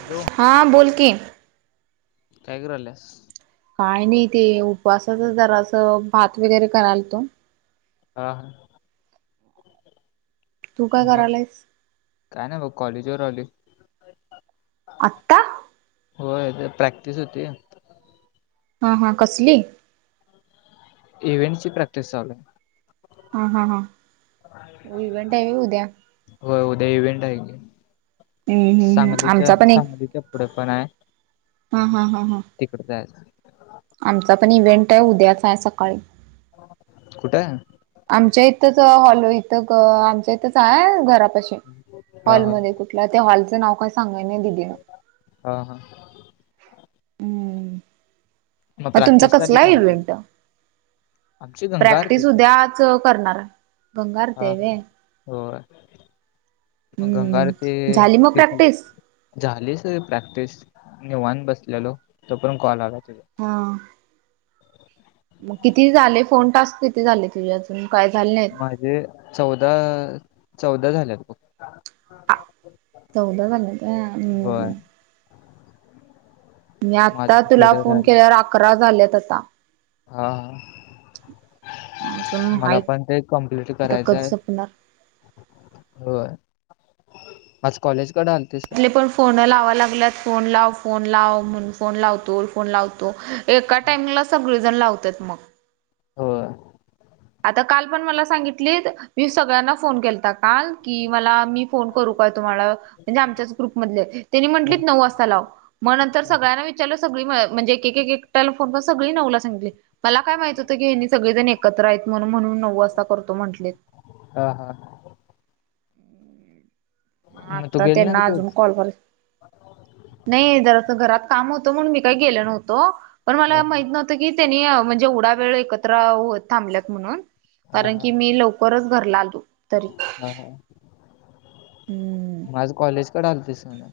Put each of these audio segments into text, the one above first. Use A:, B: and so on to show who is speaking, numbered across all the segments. A: Hello.
B: हां बोल की.
A: काय करायल्यास?
B: काय नाही, ते उपवासाचच जरा असं भात वगैरे करायल तो.
A: हा ह.
B: तू काय करायलायस?
A: काय नाय बघ, कॉलेज वर आलोय.
B: आत्ता
A: होय, ते प्रॅक्टिस होती.
B: हा हां, कसली?
A: इव्हेंटची प्रॅक्टिस चालूय.
B: हा हा हां, इव्हेंट हाय व्हय उद्या?
A: हो, उद्या इव्हेंट हाय की.
B: हम्म हम्म हम्म
A: सांगलीच्या
B: आमचा पण एक
A: सांगलीच्या पुढे पण हाय.
B: हा हा हा हा.
A: तिकड जायचं.
B: आमचा पण इव्हेंट आहे, उद्याचा सकाळी.
A: कुठय?
B: आमच्या इथंच हॉल इथ आमच्या इथंच हाय घरापाशी
A: हा हा
B: हॉलमध्ये त्या हॉलचं नाव काय सांगेना दिदीनं.
A: हा हा.
B: हम्म, मग तुमचा
A: प्रॅक्टिस झाली का
B: कसलाय
A: नाही
B: इव्हेंट?
A: तुमची आमची गंगा
B: प्रॅक्टिस
A: आरतीच आहे
B: उद्याच करणारे. गंगा [unintelligible]
A: हा हा.
B: व्हय.
A: होय, मग गंगा
B: हम्म झाली मग प्रॅक्टिस
A: [unintelligible] झालीचे प्रॅक्टिस निवांत बसलेलो, तोपर्यंत कॉल आला तुझं.
B: हा. मग किती झाले? फोन टास्क किती झाले तुझे? अजून काय झाले नाहीत?
A: म्हणजे चौदा चौदा झाल्यात बघ.
B: आ चौदा झाले का
A: होय
B: आणि मी आता
A: माझं
B: तुला
A: थोडं
B: फोन
A: राहिलं
B: केल्यावर अकरा झाल्यात आता.
A: हा हा.
B: अजून
A: मला
B: हाईत
A: पण ते कंप्लीट
B: आता कधी
A: करायचंय.
B: संपणार
A: होय, आज कॉलेजकड आलतीस?
B: आपले पण फोन लावा लागल्यात. फोन लाव, फोन लाव म्हणून फोन लावतो, फोन लावतो एका टाइमला सगळीजण लावत्यात मग
A: होय.
B: आता काल पण मला सांगितलीत, मी सगळ्यांना फोन केलता. आल की मला मी फोन करू का तुम्हाला? म्हणजे आमच्याच ग्रुपमधले त्यांनी म्हटलीत नऊ वाजता लाव. मग नंतर सगळ्यांना विचारलं सगळी म्ह म्हणजे एक एक एक एकटला फोन करून सगळी नऊला सांगितली. मला काय माहित होतं की हेनी सगळेजण एकत्र आहेत म्हणून म्हणून नऊ वाजता करतो म्हटलेत
A: हा हा मग तू
B: आता
A: गेली
B: त्यांना अजून
A: नव्हतीस?
B: कॉल बर नाही जरास घरात काम होतं म्हणून मी काही गेलो नव्हतो पण
A: हा
B: मला माहित नव्ह कि त्यांनी म्हणजे येवडा वेळ एकत्र व थांबल्यात म्हणून कारण की मी लव परत घरला आलतो
A: हम हम
B: हम्म.
A: माझ कॉलेजकडे आलतीस म्हण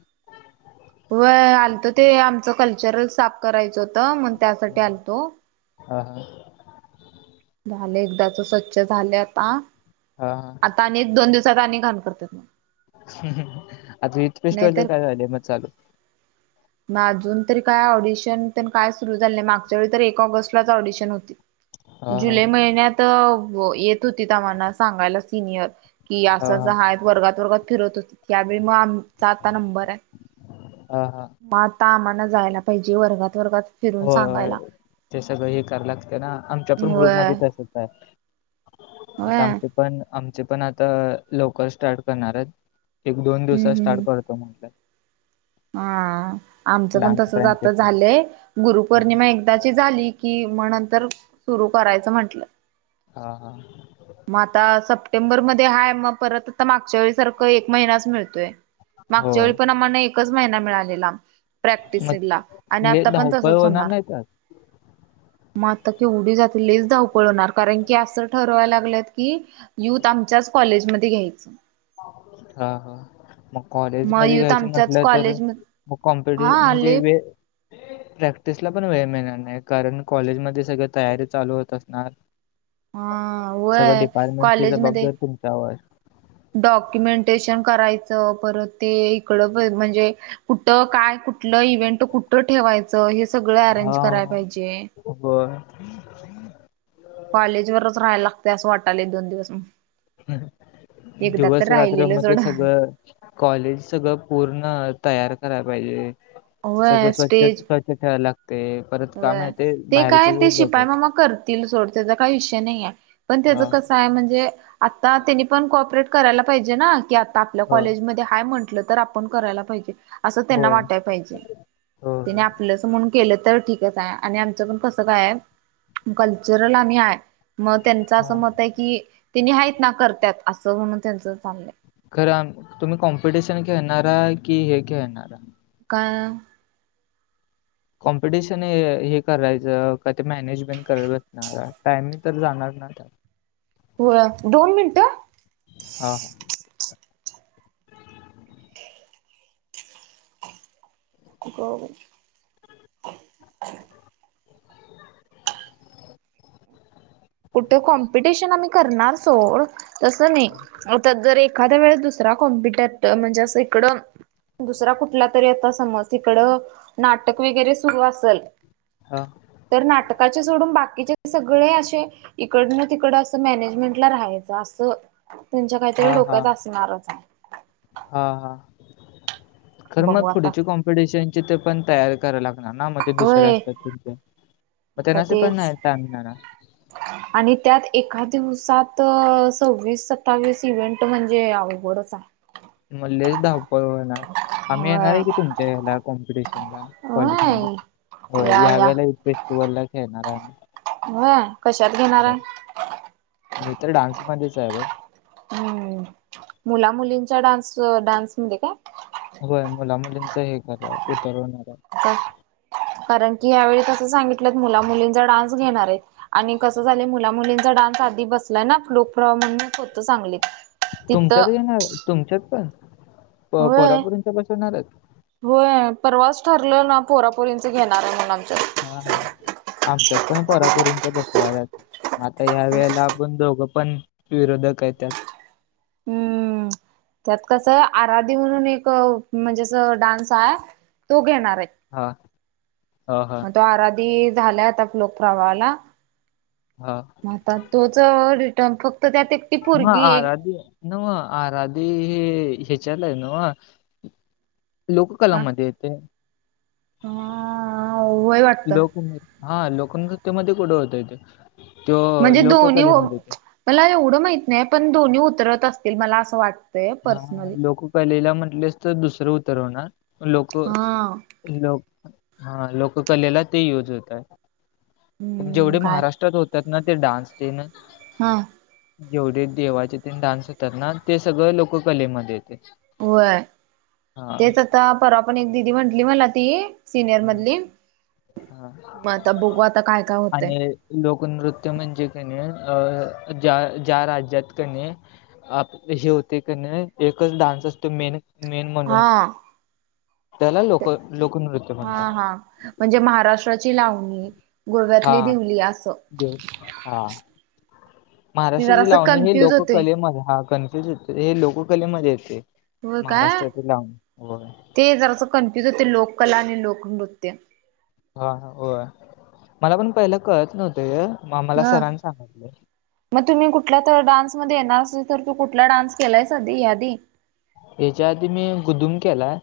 B: व्हय आलत ते आमचं कल्चरल साफ करायच होतं मग त्यासाठी आलतो
A: हा हा.
B: झाले एकदाच स्वच्छ झालंय आता
A: हा हां.
B: आत्ता आणि एक दोन दिवसात आणि घाण करत्यात
A: ह् ह आता इथ
B: नाहीतर
A: पेस्टोरच काय झालंय मग चालू
B: म अजून तरी काय ऑडिशन त्यन काय सुरू झालं मागच्या वेळी तर एक ऑगस्टलाच ऑडीशन हो
A: हा हा
B: जुलै महिन्यात येत होती आम्हाला सांगायला सिनियर की
A: हा
B: असंच
A: हा
B: हाय वर्गात वर्गात फिरत होती त्यावेळी मग आमचा आता नंबर हाय.
A: हा हा.
B: मग आता आम्हाला जायला पाहिजे वर्गात वर्गात फिरून
A: होय होय
B: सांगायला.
A: ते सगळं हे कराय लागते ना आमच्या
B: व्हय
A: ग्रुपमध्ये तसच आहे आता
B: व्हय
A: आमचे पण आमचे पण आता लवकर स्टार्ट करणार आहेत एक दोन दिवसात
B: हम्म हम्म
A: स्टार्ट करतो म्हटलाय
B: हा आमच पण तस आता
A: तेन.
B: झालय ये
A: हा
B: गुरुपौर्णिमा एकदाची झाली कि म नंतर सुरु करायचं म्हंटलं
A: हा हा.
B: मग आता सप टेंबर मध्ये हाय मग परत ता मागच्या वेळी सारखं एक महिनाच मिळतोय मागच्या
A: होय.
B: वेळी पण आम्हांना एकच महिना मिळालेला. प्रॅक्टिस
A: मग
B: ला आणि
A: लय
B: आता पण
A: धावपळ
B: तसच होणार
A: नाही त्यात?
B: मग आता केवढी जातील लैच धावपळ होणार कारण की असं ठर व्हायला लागल्यात की युथ आमच्याच कॉलेजमध्ये घ्यायच
A: हा हा. मग कॉलेज
B: मग
A: मध्ये
B: युथ
A: घ्यायचं
B: आमच्याच
A: म्हटलं तर
B: कॉलेज
A: मग कॉम्पिट
B: हा
A: म्हणजे
B: आले
A: वे प्रॅक्टिसला पण वेळ मिळणार नाही कारण कॉलेजमध्ये सगळी तयारी चालू होत असणार
B: अ होय
A: सगळं डिपार्टमेंटची
B: कॉलेजमध्ये
A: जबाबदारी तुमच्यावर.
B: डॉक्युमेंटेशन करायचं परत ते इकडं भेज म्हणजे कुठ काय कुठलं इव्हेंट कुठं ठेवायचं हे सगळं अरेंज करायला पाहिजे
A: हो पण.
B: कॉलेज वरच राहायला लागतय असं वाटलंय एक दोन दिवस
A: हम
B: एकदा तर
A: दिवस
B: राहिलेलं
A: रात्रमध्ये
B: सोड.
A: सगळं कॉलेज सगळं पूर्ण तयार कराय पाहिजे
B: होय
A: सगळं स्वच्छता स्वच्छता ठेव्हायला लागतय
B: वय, ते काय ते शिपायी मामा करतील सोड त्याचा काही विषय नाही. आहे पण त्यज
A: हां,
B: कस काय म्हणजे, आता त्यानी पण कोपरेट करायला पायजे ना, की आत्ता आपल्या
A: होय,
B: कॉलेजमध्ये हाय म्हण तर आपण करायला पाहिजे, असं त्यांना
A: होय,
B: वाटाय पाहिजे?
A: होय, होय.
B: आपलच म्हणून केलं तर ठीक आणि आमच पण कस काय कल्चरल आणी आय हे. मग त्यांच असं
A: हां.
B: मत आहे. की त्यांनी आहेत ना करतात असं म्हणून त्यांच चाललंय.
A: खरं तुम्ही कॉम्पिटिशन खेळणारा कि, हे खेळणारा
B: काय?
A: कॉम्पिटिशन हे करायचं का? ते मॅनेजमेंट करतणार टाइमिंग तर जाणार ना त्या
B: होय [unintelligible] दोन मिनटं.
A: हा हा!..
B: हो!.. तोय, कॉम्पिटिशन आम्ही करणार सोड, तस नाही. तर जर एखाद्या वेळे दुसरा कॉम्पिटरच म्हणजे, असं इकडं? दुसरा कुठला तरी यता समज तिकडं नाटक वगैरे, सुरू असेल?
A: हा!..
B: तर नाटकाचे सोडून बाकीचे सगळे असे? इकड न तिकड असं मॅनेजमेंट ला राहायचं असं. तुमच्या, काहीतरी डोक्यात असणारच आहे.
A: हा हा! खरं मग
B: बघू आता
A: पुढची कॉम्पि िकॉम्पिटेशनचे ते पण, तयार कराव लागणार ना? म्हणजे दुसरे
B: होय आता
A: असतात. म तेनासनी पण
B: तेच
A: नाही ना [unintelligible]
B: आणि त्यात एका दिवसात सव्वीस सत्तावीस इव्हेंट म्हणजे? आवड? बरंच आहे.
A: म लयधावपळ होणार, आम्ही येणार
B: होय
A: आहे की, तुमच्या हेला कॉम्पिटिशन ला. [inaudible] या वेळेला फेस्टिवल ला खेळणार आहे आही.
B: हो, कशात घेणार आहे?
A: मी तर डान्स मध्येच आहे. ग!
B: हम्म मुला मुलींचा डान्स डान्समध्येध का?
A: होय मुला मुलींचं हे करय उतरवणार आहे.
B: कारण, की यावेळी कसं, सांगितलंत मुला मुलींचा डान्स घेणार आहेत. आणि कसं झालं, मुला मुलींचा डान्स आधी, बसलाय ना ग्रूप म्हणूनच होतं चांगलीत.
A: तुमच्यात येणार तुमच्यात प
B: होय
A: पो्रापुरिनच बसवीणार हायत.
B: होय! परवास ठरलं ना पोरापोरींच घेणार आहे. म्हणून आमच्या.
A: हा हा!. आमच्यात पण परापुरींच्या बसवाळल्यात. आता ह्या वेळेला आपण दोघं पण विरोधक येतय.
B: हम्म त्यात कसं आहे, आराध म्हणून एक म्हणजे असं डान्स हाय, आहे तो, घेणार आहे.
A: हा! हा हा
B: मग तो! आराधी झालाय आता, लोक प्रवाहाला.
A: हा!
B: आता तोच रिटर्न फक्त त्यात!
A: हा
B: पोरगी एक
A: आराधी! नव! आराधे हे टिचला हया नव च नाव
B: का
A: लोककलामध्ये? ते..
B: हा वय वाटतं
A: लोक हा! लोकन्यकध्ये कुठं होतय तेे त्यो
B: म्हणजे दोन्ही ओ
A: लोककलेमध्ये ते
B: मला एवढं माहीत नाही पण दोन्ही उतरत असतील? मला असं वाट
A: हा! लोकलेला म्हंटलेस तर, दुसरं उतरवणार लोकं
B: हा
A: लोक हा! लोककलेला ते यूज होताय. पण
B: हम्म
A: जेवढे
B: काय
A: महाराष्ट्रात होतात ना? ते डान्स ते न.
B: हाह!
A: जेवढे देवाचे ते डान्स करणार ते, सगळं लोककलेमध्ये येतय.
B: होय तेच आता परवा पण, एक दिदी म्हंटली मला ती? सिनियर मधली
A: हा
B: मग आता बघू, आता काय काय होतेय?
A: आणि लोकनृत्य म्हणजे कनी, अ ज्या ज्या राज्यात कनी आप हे होतंय कनी. एकच डान्स असतो मेन मेन म्हणून.
B: हा
A: त्याला लोक
B: ते-
A: लोकनृत्य
B: हा
A: म्हणतात
B: हा म्हणजे महाराष्ट्राची लाव नी,
A: हा
B: गोव्यातली दिवली असं.
A: देव हा
B: ते जरा
A: महाराष्ट्राची
B: असं
A: लावणी हे
B: कन्फ्युज होते
A: लोककलेमध्ये हा कन्फ्युज हे लोककलेमध्ये येते.
B: होय काय
A: महाराष्ट्राची लावनी होय.
B: ते जरासं कन्फ्युज होते. लोककला आणि लोकनृत्य.
A: हा हा होय. मला पण पहिला कळत नव्हते हे. म मला
B: ह
A: सरान सांगितले.
B: मग तुम्ही कुठल्या तर डान्स मध्ये येणार असेल. तर तू कुठला डान्स केलायेस आधी याआधी.
A: हेच्या आधी मी गुदुम केलाय.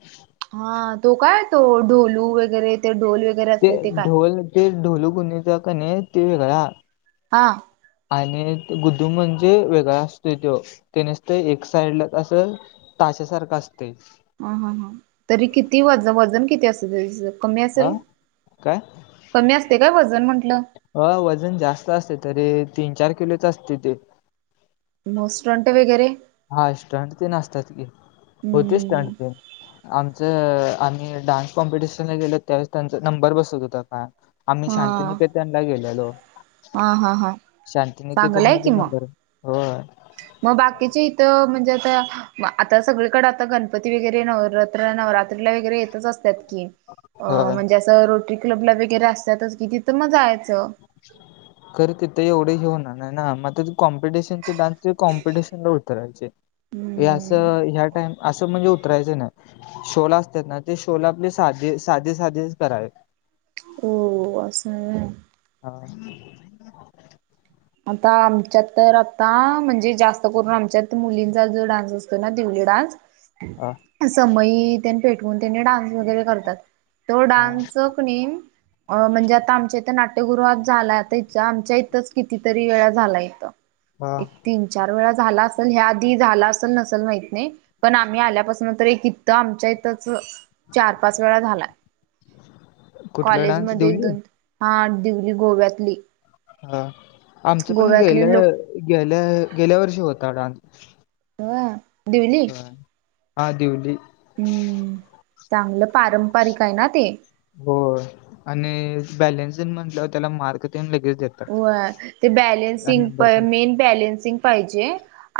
B: हा तो काय तो ढोलू वगैरे ते ढोल वगैरे
A: ते
B: असते काय
A: ढोल ते ढोलू गुणीच कनी ते वेगळं हायं.
B: हा.
A: आणि गुदुम म्हणजे वेगळा असतोय त्यो. ते नुसतं एक साइडला असं, ताशासारखं असतयं.
B: ह ह ह तरी किती वजन वजन किती असल तेचं? कमी
A: हा
B: असेल?
A: काय
B: कमी असतेय काय वजन म्हटलं.
A: अ वजन जास्त असतयं, तरी तीन चार किलोच असतयं ते.
B: म स्टंट वगैरे?
A: हा स्टंट ते असत्यात की. होते स्टंट
B: हम्म
A: पण. आमचं आम्ही डान्स कॉम्पिटिशनला गेलो. त्यावेळेस त्यांचा नंबर बसत होता का. आम्ही
B: हा
A: शांतनिकेतनला गेल्यालो.
B: हा हा हा
A: शांतनिकेतन मध्ये नंबर होय.
B: म बाकीच्या इथं म्हणजे आता मग आता सगळीकडे आता गणपती वगैरे, नवरात्र नवरात्रीला वगैरे येतच असत्यात की. अं
A: होय
B: म्हणजे असं रोटरी क्लब ला वगैरे असतातच कि, तिथं म जायाचं.
A: खर तिथं एवढे हे होणार नाही ना म तीथ कॉम्पिटिशन डान्सच्या कॉम्पटिशनला उतरायचं. हे
B: हम्म
A: असं ह्या टाईम असं म्हणजे उतरायचं नाय. शोला असत्यात ना, ते शोला आपले साधे साधे साधेच करावे.
B: ओ असंय.
A: हा.
B: आता आमच्यात तर आता म्हणजे जास्त करून आमच्यात मुलींचा जो डान्स अस तो ना दिवली डान्स,
A: हा
B: समई तेन पेटवून त्यांनी डान्स वगैरे करतात. तो डान्स कनी अन म्हणजे आता आमच्या इथं नाट्यगृहात झालाय. आता आमच्या इथंच कितीतरी वेळा झालाय इथं.
A: हा
B: तीन चार वेळा झाला असंल, ह्या आधी झाला असल नसल माहीत नाही. पण आम्ही आल्यापासून तरी कित तं आमच्या इथंच चार पाच वेळा झालाय.
A: कुठला
B: कॉलेज
A: डान्स
B: मध्ये एक
A: दिवली
B: दोन हा दीगंली गोव्यातली.
A: हा आमचं पण
B: गोव्यातले
A: गेल्या
B: लोक
A: गेल्या गेल्या वर्षी होता डान्स.
B: व्हय.
A: व्हय, हा दिवली.
B: हम्म, चांगलं पारंपरिक आहे ना ते.
A: होय. आणि बॅलेन्सिंन म्हटलं त्याला मार्क तेन लगेच देता.
B: व्हय, ते बॅलेन्सिंग
A: पण
B: मेन बॅलेन्सिंग पाहिजे.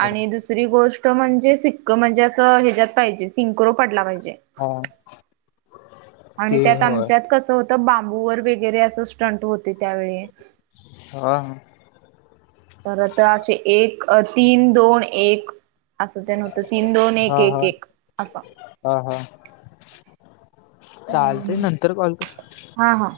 B: आणि दुस दुसरी गोष्ट म्हणजे, सिक्क म्हणजे असं ह्याच्यात पाहिजे. सिंक्रो पडला पाहिजे.
A: हां.
B: आणि त्यात आमच्यात कसं होतं, बांबूवर वगैरे असं स्टंट होतं. ते त्यावेळी
A: हा
B: तरता असे एक, तीन, दोन, एक. असं ते अन तीन दोन
A: हा
B: एक
A: हा
B: एक एक असं.
A: हा हा चालतंय,
B: हम्म.
A: नंतर कॉल कर.
B: हा हा.